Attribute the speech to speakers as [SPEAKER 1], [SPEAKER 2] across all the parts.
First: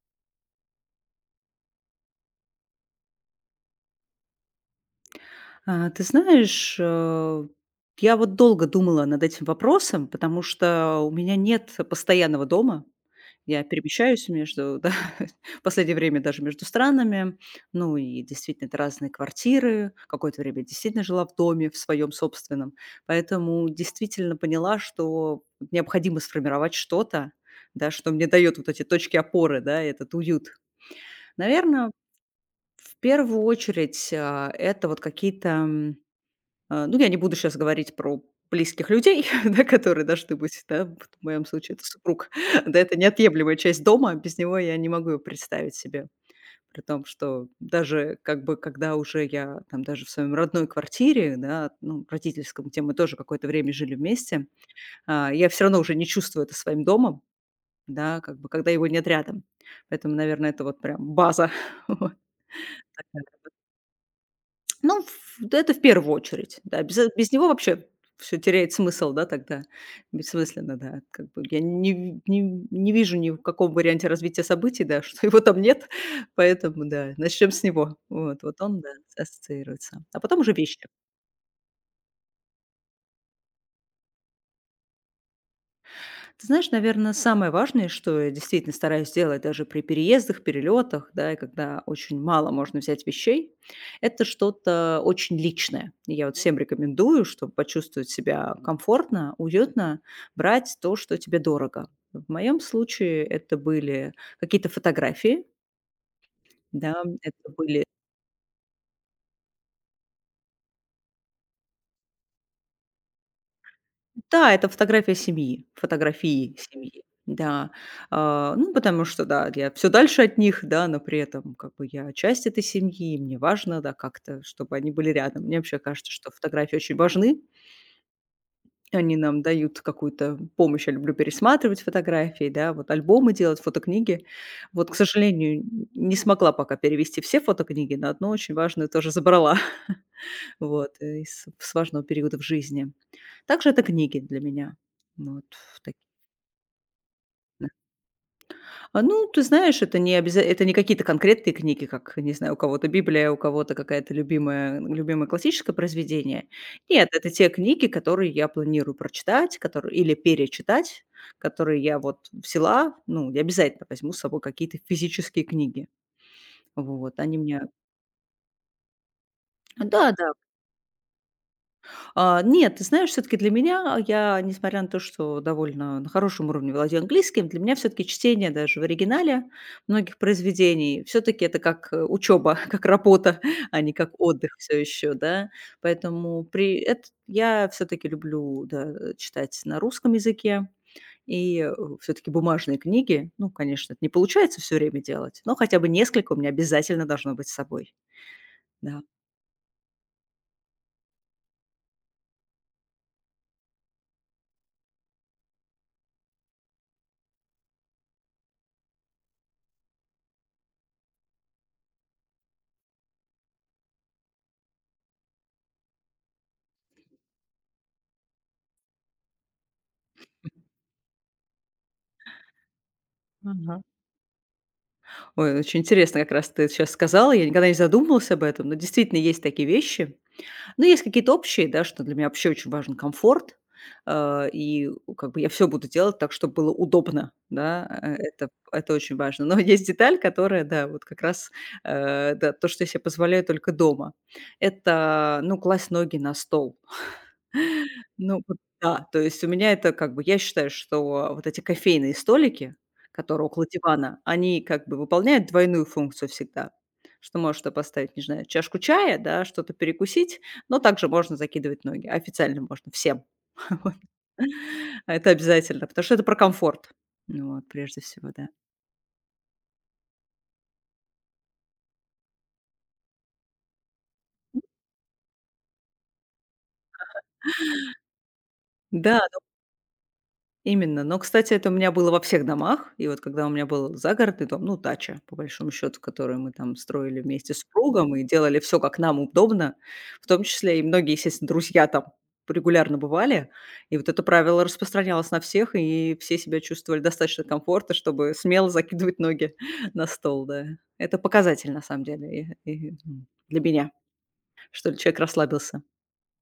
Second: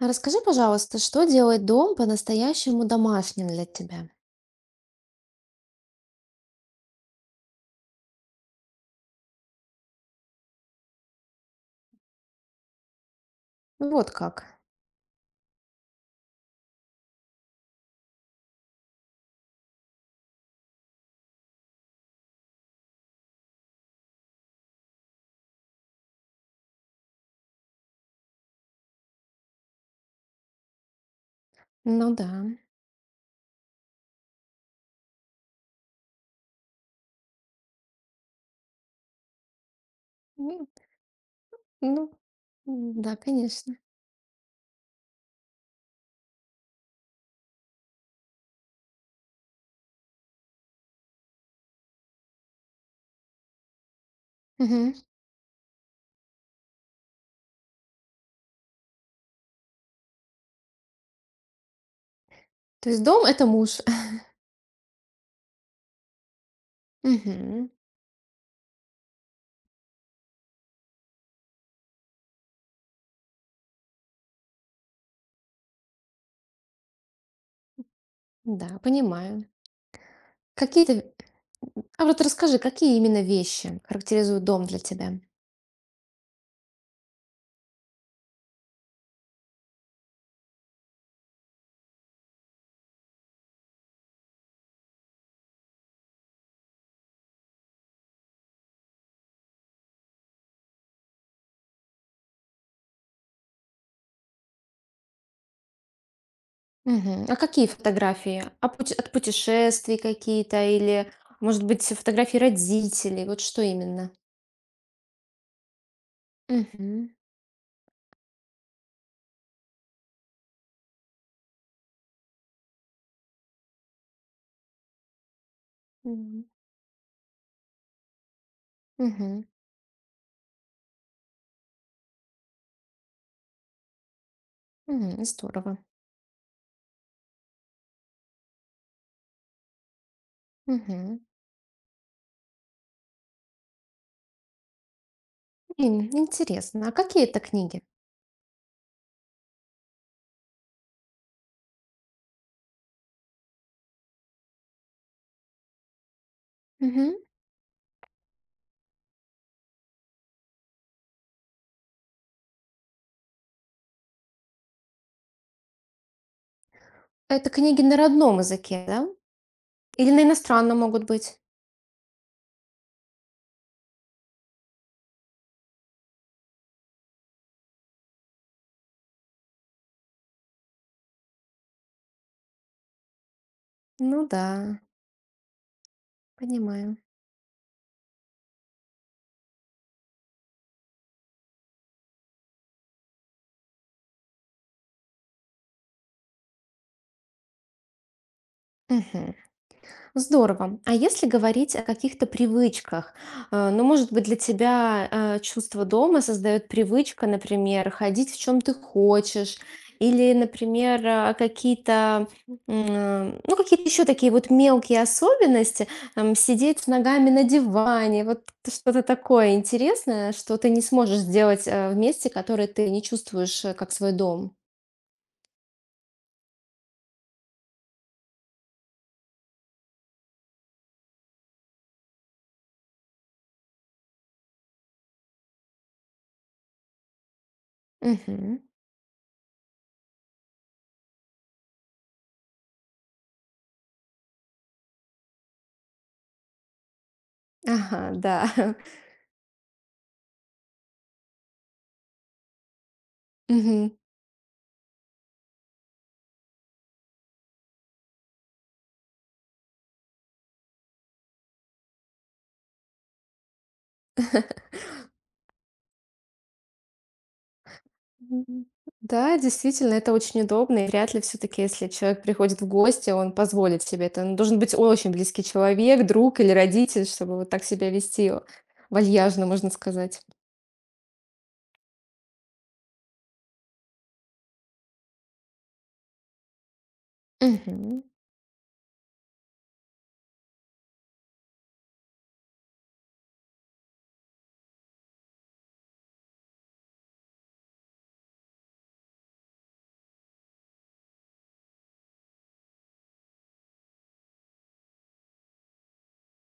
[SPEAKER 1] Расскажи, пожалуйста, что делает дом по-настоящему домашним для тебя?
[SPEAKER 2] А, ты знаешь, э, я вот долго думала над этим вопросом, потому что у меня нет постоянного дома. Я
[SPEAKER 1] Ну, вот
[SPEAKER 2] перемещаюсь
[SPEAKER 1] как.
[SPEAKER 2] между, да, в последнее время даже между странами. Ну и действительно, это разные квартиры. Какое-то время я действительно жила в доме, в своем собственном. Поэтому действительно поняла, что необходимо сформировать что-то, да, что мне дает вот эти точки опоры, да, этот уют. Наверное,
[SPEAKER 1] Ну да.
[SPEAKER 2] в первую очередь это вот какие-то ну, я не буду сейчас говорить про близких людей, да, которые должны быть,
[SPEAKER 1] Ну,
[SPEAKER 2] да, вот в моем случае это
[SPEAKER 1] ну,
[SPEAKER 2] супруг. Да, это
[SPEAKER 1] да,
[SPEAKER 2] неотъемлемая
[SPEAKER 1] конечно.
[SPEAKER 2] часть дома, без него я не могу его представить себе. При том, что даже как бы когда уже я там даже в своем родной квартире, да, ну, родительском, где мы тоже какое-то время жили вместе,
[SPEAKER 1] Мгм.
[SPEAKER 2] я все равно уже не чувствую это своим домом, да, как бы когда его нет рядом. Поэтому, наверное, это вот прям база. Вот.
[SPEAKER 1] То есть дом это муж.
[SPEAKER 2] Ну, в да, это в первую очередь, да. Без без него
[SPEAKER 1] Мгм.
[SPEAKER 2] вообще все теряет смысл, да, тогда. Бессмысленно, да. Как бы я не вижу ни в каком варианте развития событий, да, что его там нет, поэтому, да, начнем с него. Вот
[SPEAKER 1] Да,
[SPEAKER 2] он, да,
[SPEAKER 1] понимаю.
[SPEAKER 2] ассоциируется. А потом уже вещи.
[SPEAKER 1] Какие-то. А вот расскажи, какие именно вещи характеризуют дом для тебя?
[SPEAKER 2] Ты знаешь, наверное, самое важное, что я действительно стараюсь делать даже при переездах, перелетах, да, и когда очень мало можно взять вещей, это что-то очень личное. И я вот всем рекомендую, чтобы почувствовать себя комфортно, уютно, брать то, что тебе дорого. В моем случае это были какие-то фотографии, да,
[SPEAKER 1] Мгм. А
[SPEAKER 2] это
[SPEAKER 1] какие
[SPEAKER 2] были
[SPEAKER 1] фотографии? А от путешествий какие-то, или, может быть, фотографии родителей? Вот что именно?
[SPEAKER 2] да, фотографии семьи,
[SPEAKER 1] Мгм.
[SPEAKER 2] да. Ну, потому что, да, я все дальше от них, да, но при этом как бы я часть этой семьи, и мне важно, да, как-то, чтобы они были рядом. Мне вообще кажется, что
[SPEAKER 1] Мгм.
[SPEAKER 2] фотографии очень важны. Они нам
[SPEAKER 1] Мгм.
[SPEAKER 2] дают какую-то помощь. Я люблю пересматривать фотографии, да, вот альбомы делать, фотокниги. Вот, к
[SPEAKER 1] Мгм.
[SPEAKER 2] сожалению,
[SPEAKER 1] Здорово.
[SPEAKER 2] н не смогла пока перевести все фотокниги, но одну очень важную тоже забрала, вот,
[SPEAKER 1] Мгм.
[SPEAKER 2] э, из с важного периода в жизни. Также это книги для меня. Вот.
[SPEAKER 1] Ин интересно, а какие это книги?
[SPEAKER 2] Ну, ты знаешь, это не обяза это не какие-то конкретные книги, как, не знаю, у кого-то Библия, у кого-то какая-то любимая любимое классическое произведение. Нет,
[SPEAKER 1] Мгм.
[SPEAKER 2] это те книги, которые я планирую прочитать, которые или перечитать, которые я вот взяла. Ну, я обязательно возьму с собой какие-то физические книги. Вот, они
[SPEAKER 1] Это
[SPEAKER 2] мне
[SPEAKER 1] книги на родном языке, да? Или на
[SPEAKER 2] да-да.
[SPEAKER 1] иностранном могут быть?
[SPEAKER 2] Нет, ты знаешь, все таки для меня, я, несмотря на то, что довольно на хорошем уровне владею английским, для меня все таки чтение даже в оригинале многих произведений, все таки это как учеба, как работа, а не как
[SPEAKER 1] Ну да,
[SPEAKER 2] отдых все еще, да. Поэтому при
[SPEAKER 1] понимаю.
[SPEAKER 2] эт я все таки люблю, да, читать на русском языке и, все таки бумажные книги. Ну, конечно, это не получается все время делать, но хотя бы несколько у меня обязательно должно быть с собой. Да.
[SPEAKER 1] Мгм. Здорово. А если говорить о каких-то привычках, ну, может быть, для тебя чувство дома создает привычка, например, ходить в чем ты хочешь, или, например, какие-то, ну, какие-то еще такие вот мелкие особенности, там, сидеть с ногами на диване, вот что-то такое интересное, что ты не сможешь сделать в месте, которое ты не чувствуешь как свой дом.
[SPEAKER 2] Ой, очень интересно, как раз ты сейчас сказала. Я никогда не задумывалась об этом, но действительно есть такие вещи. Но есть какие-то общие, да, что для меня вообще очень важен комфорт. И как бы я все буду делать так, чтобы было удобно, да, это
[SPEAKER 1] Мгм.
[SPEAKER 2] очень важно. Но есть деталь, которая, да, вот как раз, да, то, что я себе позволяю только дома. Это, ну, класть ноги на стол.
[SPEAKER 1] Ага, да.
[SPEAKER 2] Ну вот да, то есть у меня это как бы я считаю, что вот эти кофейные столики, которые около
[SPEAKER 1] Мгм.
[SPEAKER 2] дивана, они как бы выполняют двойную функцию всегда. Что можешь туда поставить, не знаю, чашку чая, да, что-то перекусить, но также можно закидывать ноги. Официально можно всем. Вот. Это обязательно, потому что это про комфорт. Ну вот, прежде всего, да.
[SPEAKER 1] Мгм. Да, действительно, это очень удобно, и вряд ли все-таки, если человек приходит в гости, он позволит себе это. Он должен быть очень близкий человек, друг или родитель, чтобы вот так себя вести
[SPEAKER 2] Да.
[SPEAKER 1] вальяжно, можно сказать.
[SPEAKER 2] Именно. Но, кстати, это у меня было во всех домах. И вот когда у меня был загородный дом, ну, дача, по большому счету, которую мы там строили вместе с
[SPEAKER 1] Мгм.
[SPEAKER 2] супругом и делали все, как нам удобно, в том числе и многие, естественно, друзья там регулярно бывали. И вот это правило распространялось на всех, и все себя чувствовали достаточно комфортно, чтобы смело закидывать ноги на стол, да. Это показатель, на самом деле, для меня, что человек расслабился.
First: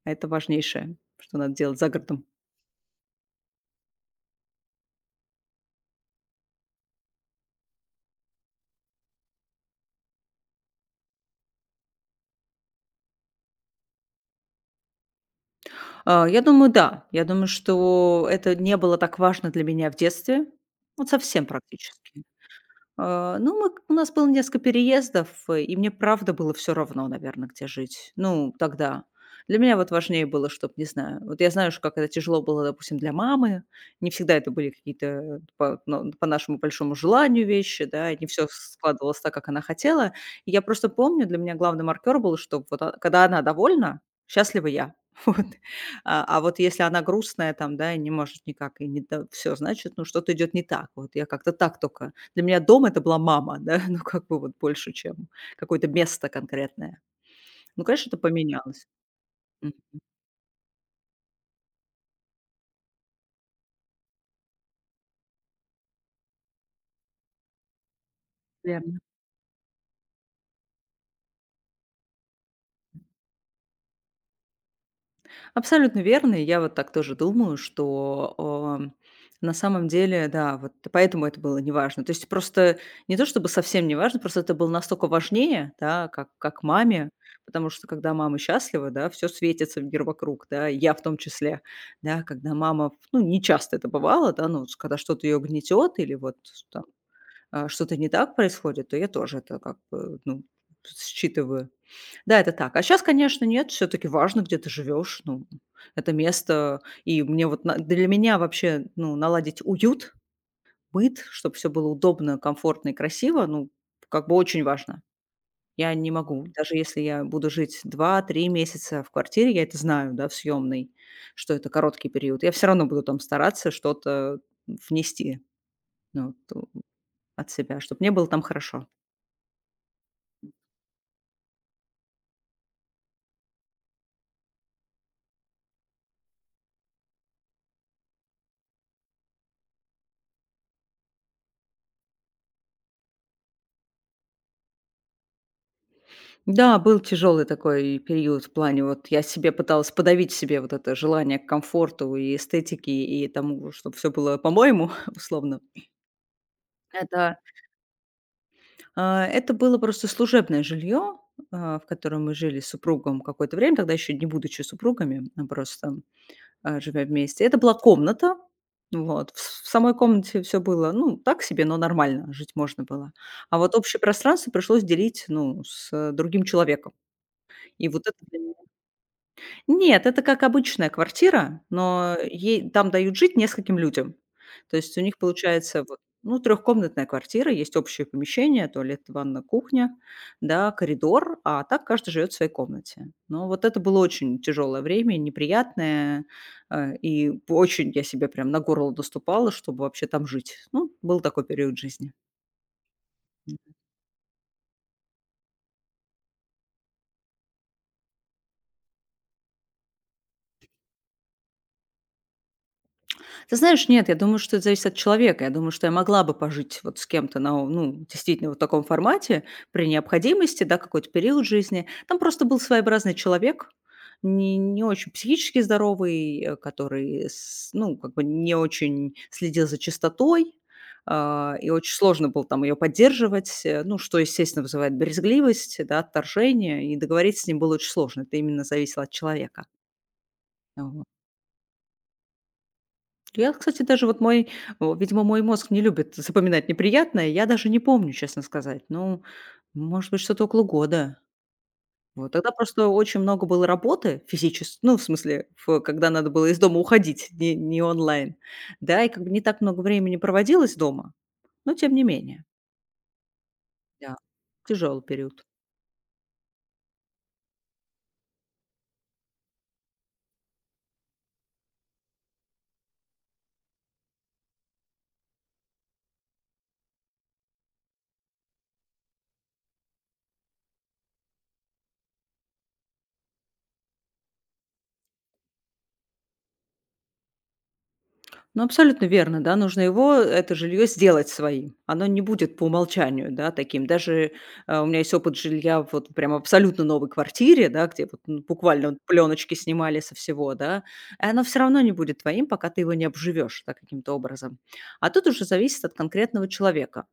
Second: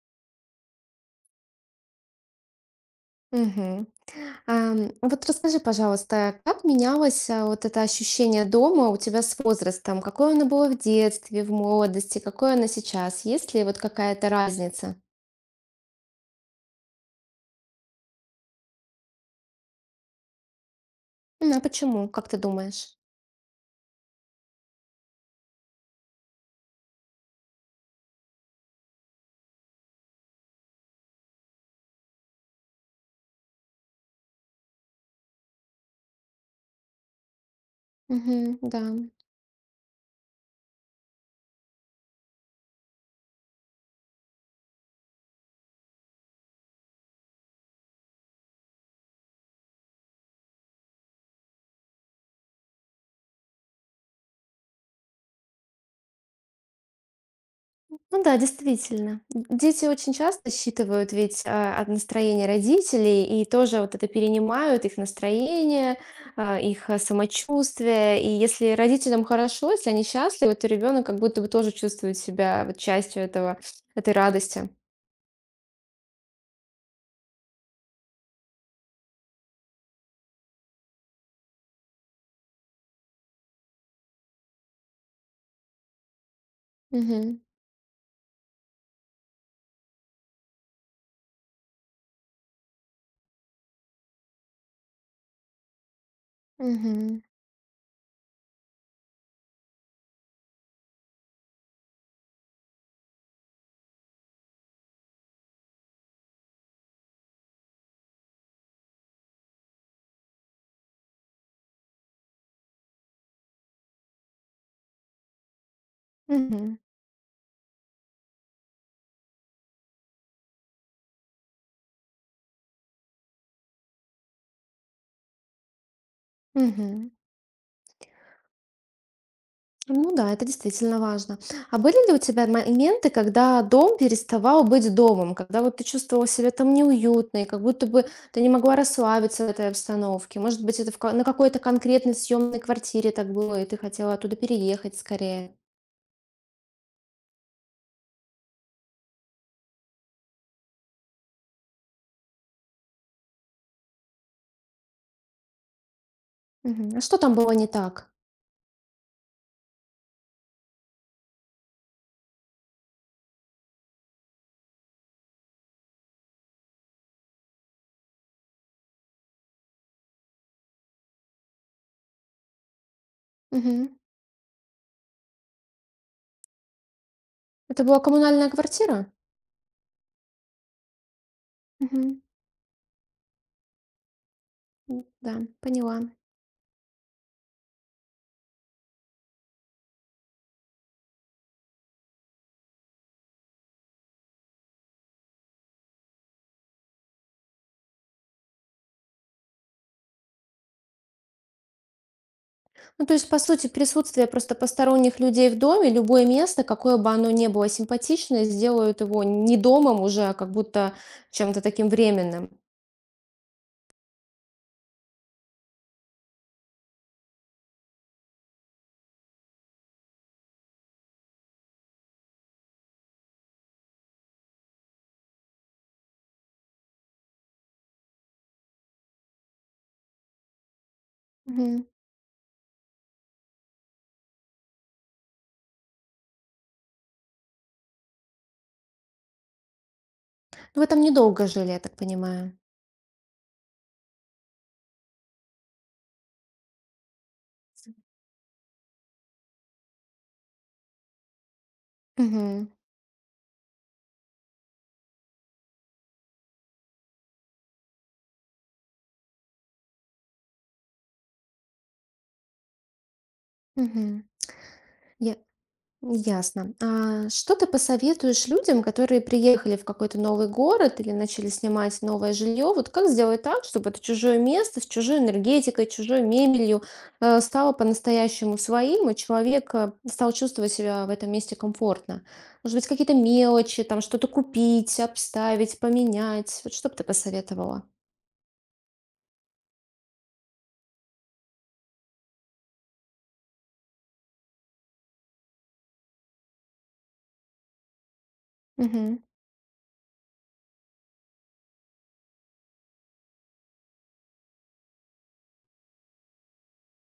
[SPEAKER 2] А это важнейшее, что надо делать за городом.
[SPEAKER 1] Мгм. Вот расскажи, пожалуйста, как менялось вот это ощущение дома у тебя с возрастом? Какое оно было в детстве, в молодости, какое оно сейчас? Есть ли вот какая-то разница?
[SPEAKER 2] Я думаю, да. Я думаю, что это не было так важно для меня в детстве. Вот совсем
[SPEAKER 1] А почему,
[SPEAKER 2] практически.
[SPEAKER 1] как ты думаешь?
[SPEAKER 2] Ну, мы у нас было несколько переездов, и мне правда было все равно, наверное, где жить. Ну, тогда. Для меня вот важнее было, чтобы, не знаю, вот я знаю, что как это тяжело было, допустим, для мамы. Не всегда это были какие-то, э, по ну, по нашему большому желанию вещи, да, и не все
[SPEAKER 1] Мгм, да.
[SPEAKER 2] складывалось так, как она хотела. И я просто помню, для меня главный маркер был, что вот когда она довольна, счастлива я. Вот. Вот если она грустная там, да, и не может никак, и не все, значит, ну, что-то идет не так. Вот я как-то так только. Для меня дом- это была мама, да, ну, как бы вот больше, чем какое-то место конкретное. Ну, конечно, это
[SPEAKER 1] Ну да,
[SPEAKER 2] поменялось.
[SPEAKER 1] действительно.
[SPEAKER 2] М,
[SPEAKER 1] Дети очень часто считывают ведь, от настроения родителей, и тоже вот это перенимают, их настроение, их, самочувствие. И если
[SPEAKER 2] Верно.
[SPEAKER 1] родителям хорошо, если они счастливы, то ребенок как будто бы тоже чувствует себя вот частью этого этой радости.
[SPEAKER 2] Абсолютно верно. И я вот так тоже думаю, что, на самом деле, да, вот поэтому это было неважно. То есть просто не то чтобы совсем не важно, просто это было настолько важнее, да, как маме,
[SPEAKER 1] Мгм.
[SPEAKER 2] потому что когда мама счастлива, да, все светится мир вокруг, да, и я в том числе. Да, когда мама, ну, не часто это бывало, да, ну, с когда что-то ее гнетёт или вот там
[SPEAKER 1] Мгм.
[SPEAKER 2] что-то не так происходит, то я тоже это как бы, ну, считываю. Да, это так. А сейчас, конечно, нет, все-таки важно, где ты живешь, ну, это место. И мне вот для меня вообще, ну, наладить уют, быт, чтобы все было удобно, комфортно и красиво, ну, как бы очень важно. Я не могу, даже
[SPEAKER 1] Мгм.
[SPEAKER 2] если я буду жить два-три месяца в квартире, я это знаю, да, в съемной, что это короткий период, я все равно буду там стараться что-то внести ну, вот,
[SPEAKER 1] Мгм.
[SPEAKER 2] от себя, чтобы мне было там хорошо.
[SPEAKER 1] Ну да, это действительно важно. А были ли у тебя моменты, когда дом переставал быть домом, когда вот ты чувствовала себя там неуютно, и как будто бы ты не могла расслабиться в этой обстановке? Может быть, это на какой-то конкретной съемной квартире так было, и ты хотела оттуда переехать скорее?
[SPEAKER 2] Да, был тяжелый такой период в плане, вот я себе пыталась подавить себе вот это желание к комфорту и эстетике, и тому, чтобы все было по-моему, условно.
[SPEAKER 1] Мгм. А что там
[SPEAKER 2] Это,
[SPEAKER 1] было не так?
[SPEAKER 2] это было просто служебное жилье, в котором мы жили с супругом какое-то время, тогда еще не будучи супругами, а просто живя вместе. Это была комната. Вот. В самой комнате все было, ну, так себе, но нормально, жить можно было. А вот
[SPEAKER 1] Мгм.
[SPEAKER 2] общее пространство пришлось делить, ну, с другим человеком.
[SPEAKER 1] Это
[SPEAKER 2] И
[SPEAKER 1] была
[SPEAKER 2] вот это для
[SPEAKER 1] коммунальная квартира?
[SPEAKER 2] Нет, это как обычная квартира, но
[SPEAKER 1] Мгм.
[SPEAKER 2] ей там дают жить нескольким людям. То есть у них
[SPEAKER 1] Да,
[SPEAKER 2] получается вот,
[SPEAKER 1] поняла.
[SPEAKER 2] ну, трехкомнатная квартира, есть общее помещение, туалет, ванна, кухня, да, коридор, а так каждый живет в своей комнате. Но вот это было очень тяжелое время, неприятное, и очень я себе прям на горло доступала, чтобы вообще там жить. Ну, был такой период жизни.
[SPEAKER 1] Ну, то есть, по сути, присутствие просто посторонних людей в доме, любое место, какое бы оно ни было симпатичное, сделают его не домом уже, а как будто чем-то таким временным.
[SPEAKER 2] Ты знаешь, нет, я думаю, что это зависит от человека. Я думаю, что я могла бы пожить вот с кем-то на, ну, действительно вот в таком формате при необходимости, да, какой-то период жизни. Там просто был своеобразный человек, не очень психически здоровый, который, ну, как бы не очень следил за чистотой, и
[SPEAKER 1] Мгм.
[SPEAKER 2] очень сложно было там ее поддерживать, ну, что, естественно, вызывает брезгливость, да, отторжение, и договориться с ним было очень сложно. Это именно зависело от человека.
[SPEAKER 1] Вы там
[SPEAKER 2] Вот.
[SPEAKER 1] недолго жили, я так понимаю.
[SPEAKER 2] Я, кстати, даже вот мой, о, видимо, мой мозг не любит запоминать неприятное. Я даже не помню, честно сказать. Ну, может быть, что-то около года. Вот тогда
[SPEAKER 1] Мгм.
[SPEAKER 2] просто очень много было работы физически, ну, в смысле, когда надо было из дома уходить, не онлайн. Да, и как бы не так много времени проводилось дома, но тем не менее. Да,
[SPEAKER 1] Мгм.
[SPEAKER 2] тяжелый
[SPEAKER 1] Я
[SPEAKER 2] период.
[SPEAKER 1] Ясно. А что ты посоветуешь людям, которые приехали в какой-то новый город или начали снимать новое жилье? Вот как сделать так, чтобы это чужое место с чужой энергетикой, чужой мебелью стало по-настоящему своим, и человек стал чувствовать себя в этом месте комфортно? Может быть, какие-то мелочи, там что-то купить, обставить, поменять? Вот что бы ты посоветовала?
[SPEAKER 2] Ну, абсолютно верно, да, нужно его, это жилье, сделать своим. Оно не будет по умолчанию, да, таким. Даже у меня есть опыт жилья вот прям абсолютно новой квартире, да, где вот, ну, буквально вот
[SPEAKER 1] Угу,
[SPEAKER 2] пленочки снимали со всего, да, и оно все равно не будет твоим, пока ты его не обживешь да, каким-то образом. А тут уже зависит от конкретного человека.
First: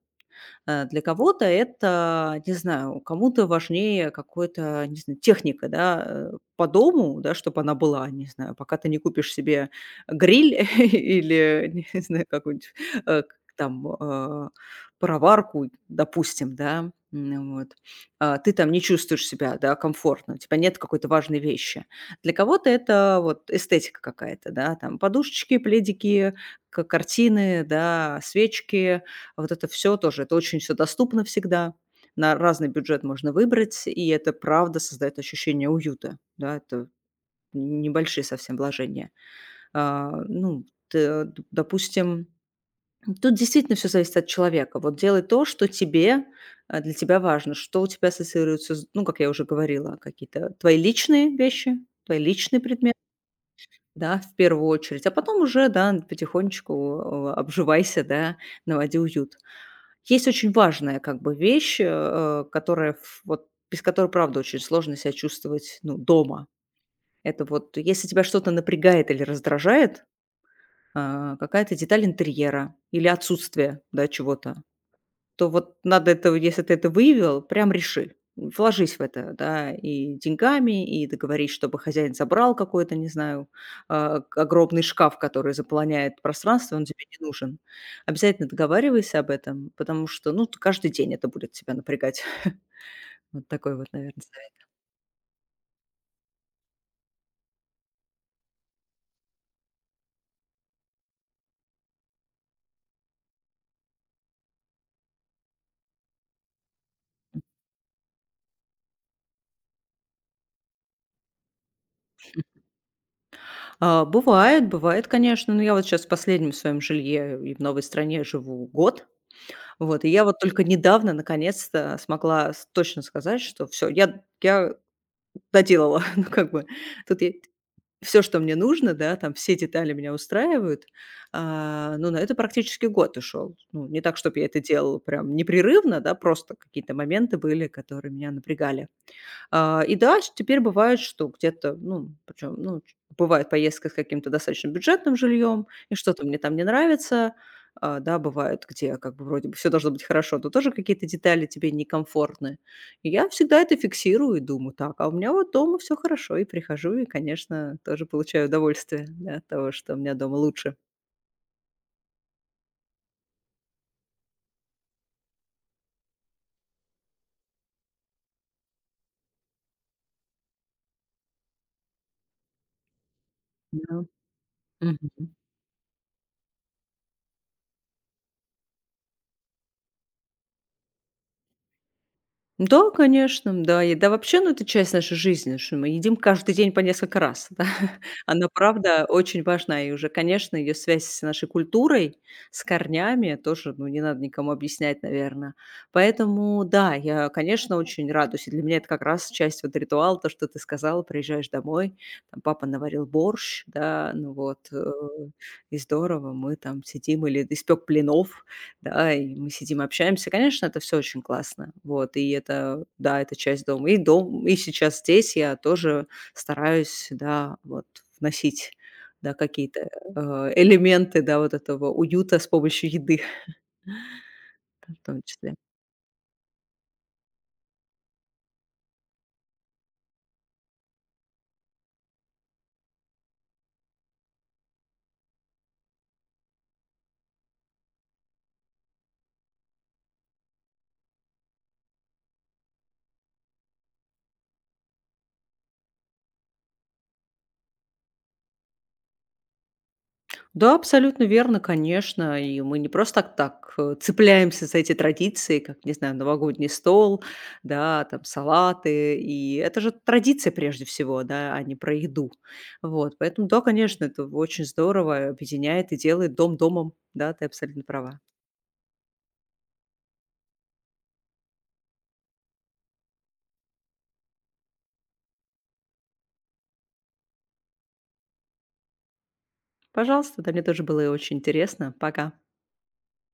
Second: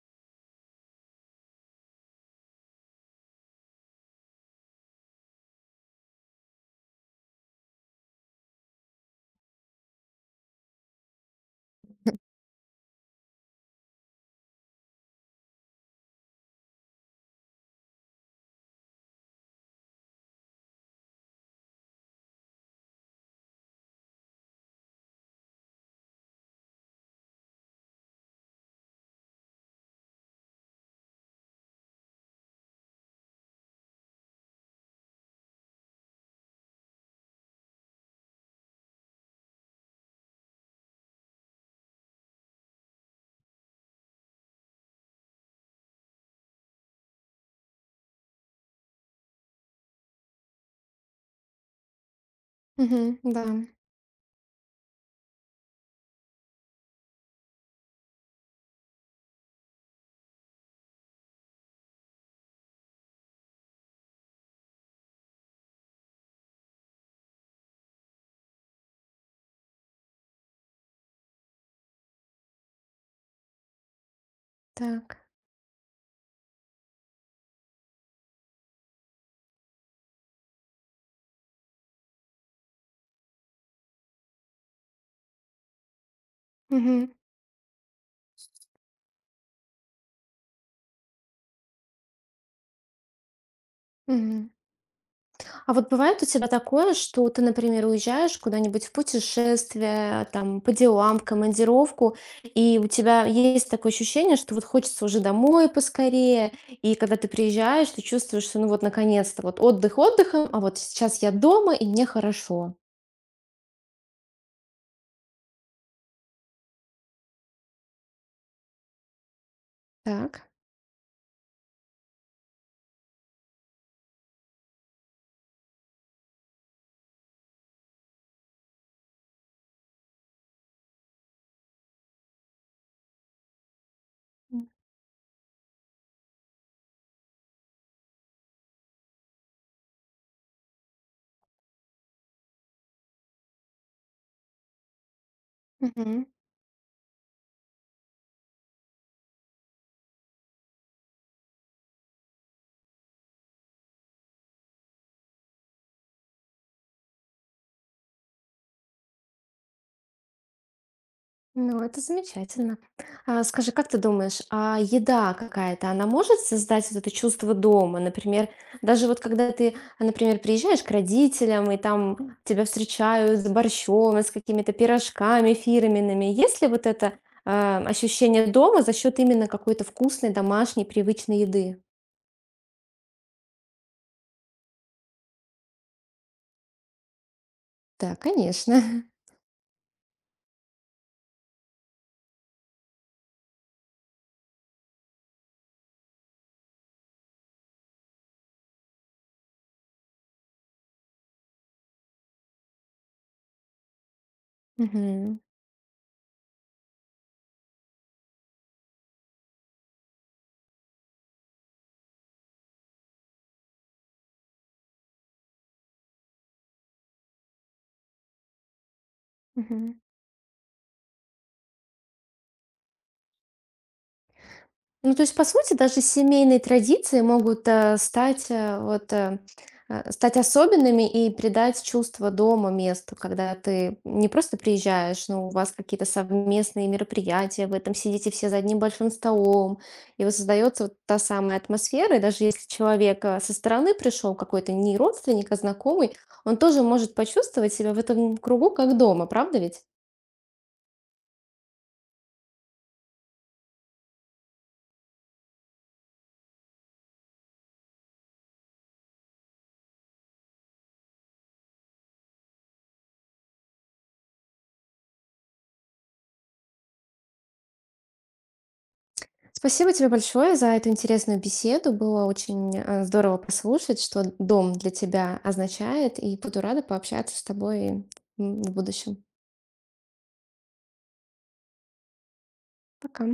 [SPEAKER 2] Для кого-то это, не знаю, кому-то важнее какой-то, не знаю, техника, да, по дому, да, чтобы она была, не знаю, пока ты не купишь себе гриль или, не знаю, какую-нибудь э, к- там э, пароварку, допустим, да, вот, ты там не чувствуешь себя, да, комфортно, у тебя нет какой-то важной вещи. Для кого-то это вот эстетика какая-то, да, там подушечки, пледики, картины, да, свечки, вот это все тоже, это очень все доступно всегда, на разный бюджет можно выбрать, и это правда создает ощущение уюта. Да, это небольшие совсем вложения. А, ну, т д Допустим, тут действительно все зависит от человека. Вот делай то, что тебе, для тебя важно, что у тебя ассоциируется с ну, как я уже говорила, какие-то твои личные вещи, твои личные предметы,
[SPEAKER 1] угу, да,
[SPEAKER 2] да, в первую очередь, а потом уже, да, потихонечку, обживайся, да, наводи уют. Есть очень важная как бы вещь, э, которая ф вот без которой, правда, очень сложно себя чувствовать, ну, дома. Это вот если тебя что-то напрягает или раздражает, какая-то деталь интерьера или отсутствие, да, чего-то,
[SPEAKER 1] так.
[SPEAKER 2] то вот надо это, если ты это выявил, прям реши. Вложись в это, да, и деньгами, и договорись, чтобы хозяин забрал какой-то, не знаю, огромный шкаф, который заполняет пространство, он тебе
[SPEAKER 1] Угу,
[SPEAKER 2] не нужен. Обязательно договаривайся об этом, потому что, ну, каждый день это будет тебя напрягать. Вот такой вот, наверное,
[SPEAKER 1] угу.
[SPEAKER 2] совет.
[SPEAKER 1] А вот бывает у тебя такое, что ты, например, уезжаешь куда-нибудь в путешествие, там, по делам, в командировку, и у тебя есть такое ощущение, что вот хочется уже домой поскорее, и когда ты приезжаешь, ты чувствуешь, что ну вот наконец-то вот отдых отдыхом, а вот сейчас я дома, и мне хорошо.
[SPEAKER 2] Бывает, бывает, конечно. Но я вот сейчас в последнем своем жилье и в новой стране живу год. Вот, и я вот
[SPEAKER 1] Так.
[SPEAKER 2] только недавно, наконец-то, смогла точно сказать, что все, я доделала. Ну, как бы тут все, что мне нужно, да, там все детали меня устраивают. Ну, на это практически год ушел. Ну, не так, чтобы я это делала прям непрерывно, да, просто какие-то моменты были, которые меня напрягали. И да, ш теперь бывает, что где-то, ну, причем, ну, ч бывает поездка с каким-то достаточно бюджетным жильем, и
[SPEAKER 1] Мгм.
[SPEAKER 2] что-то мне там не нравится. Да, бывает, где как бы вроде бы все должно быть хорошо, но тоже какие-то детали тебе некомфортны. И я всегда это фиксирую и думаю: "Так, а у меня вот дома все хорошо". И прихожу и, конечно, тоже получаю удовольствие, да, от того, что у меня дома лучше.
[SPEAKER 1] Ну, это замечательно. А, скажи, как ты думаешь, а еда какая-то, она может создать вот это чувство дома? Например, даже вот когда ты, например, приезжаешь к родителям, и там тебя встречают с
[SPEAKER 2] Да.
[SPEAKER 1] борщом, с какими-то
[SPEAKER 2] Мгм.
[SPEAKER 1] пирожками фирменными. Есть ли вот это, ощущение дома за счет именно какой-то вкусной, домашней, привычной еды?
[SPEAKER 2] Да, конечно, да. И да, вообще, ну, это часть нашей жизни, что мы едим каждый день по несколько раз, да.
[SPEAKER 1] Да,
[SPEAKER 2] Она,
[SPEAKER 1] конечно.
[SPEAKER 2] правда, очень важна. И уже, конечно, ее связь с нашей культурой, с корнями тоже, ну, не надо никому объяснять, наверное. Поэтому, да, я, конечно, очень радуюсь. И для меня это как раз часть вот ритуала, то, что ты сказала, приезжаешь домой, там папа наварил борщ, да, ну вот,
[SPEAKER 1] Мгм.
[SPEAKER 2] и здорово, мы там сидим, или испек пленов, да, и мы сидим, общаемся. Конечно, это все очень классно. Вот, и это, да, это часть дома. И дом, и сейчас здесь я тоже стараюсь, да, вот вносить, да, какие-то,
[SPEAKER 1] Мгм.
[SPEAKER 2] элементы, да, вот этого уюта с помощью еды в
[SPEAKER 1] Ну, то
[SPEAKER 2] том
[SPEAKER 1] есть, по
[SPEAKER 2] числе.
[SPEAKER 1] сути, даже семейные традиции могут, стать, особенными и придать чувство дома месту, когда ты не просто приезжаешь, но у вас какие-то совместные мероприятия, вы там сидите все за одним большим столом, и вот создается вот та самая атмосфера. И даже если человек, со стороны пришел, какой-то не родственник, а знакомый, он тоже может почувствовать себя в этом кругу как дома, правда ведь?
[SPEAKER 2] Да, абсолютно верно, конечно. И мы не просто так, цепляемся за эти традиции, как, не знаю, новогодний стол, да, там салаты. И это же традиция прежде всего, да, а не про еду. Вот, поэтому, да, конечно, это очень здорово объединяет и делает дом домом. Да, ты абсолютно права.
[SPEAKER 1] Спасибо тебе большое за эту интересную беседу. Было очень здорово послушать, что дом для тебя означает, и буду рада пообщаться с тобой в будущем.
[SPEAKER 2] Пожалуйста, да, мне тоже было очень интересно. Пока.
[SPEAKER 1] Пока.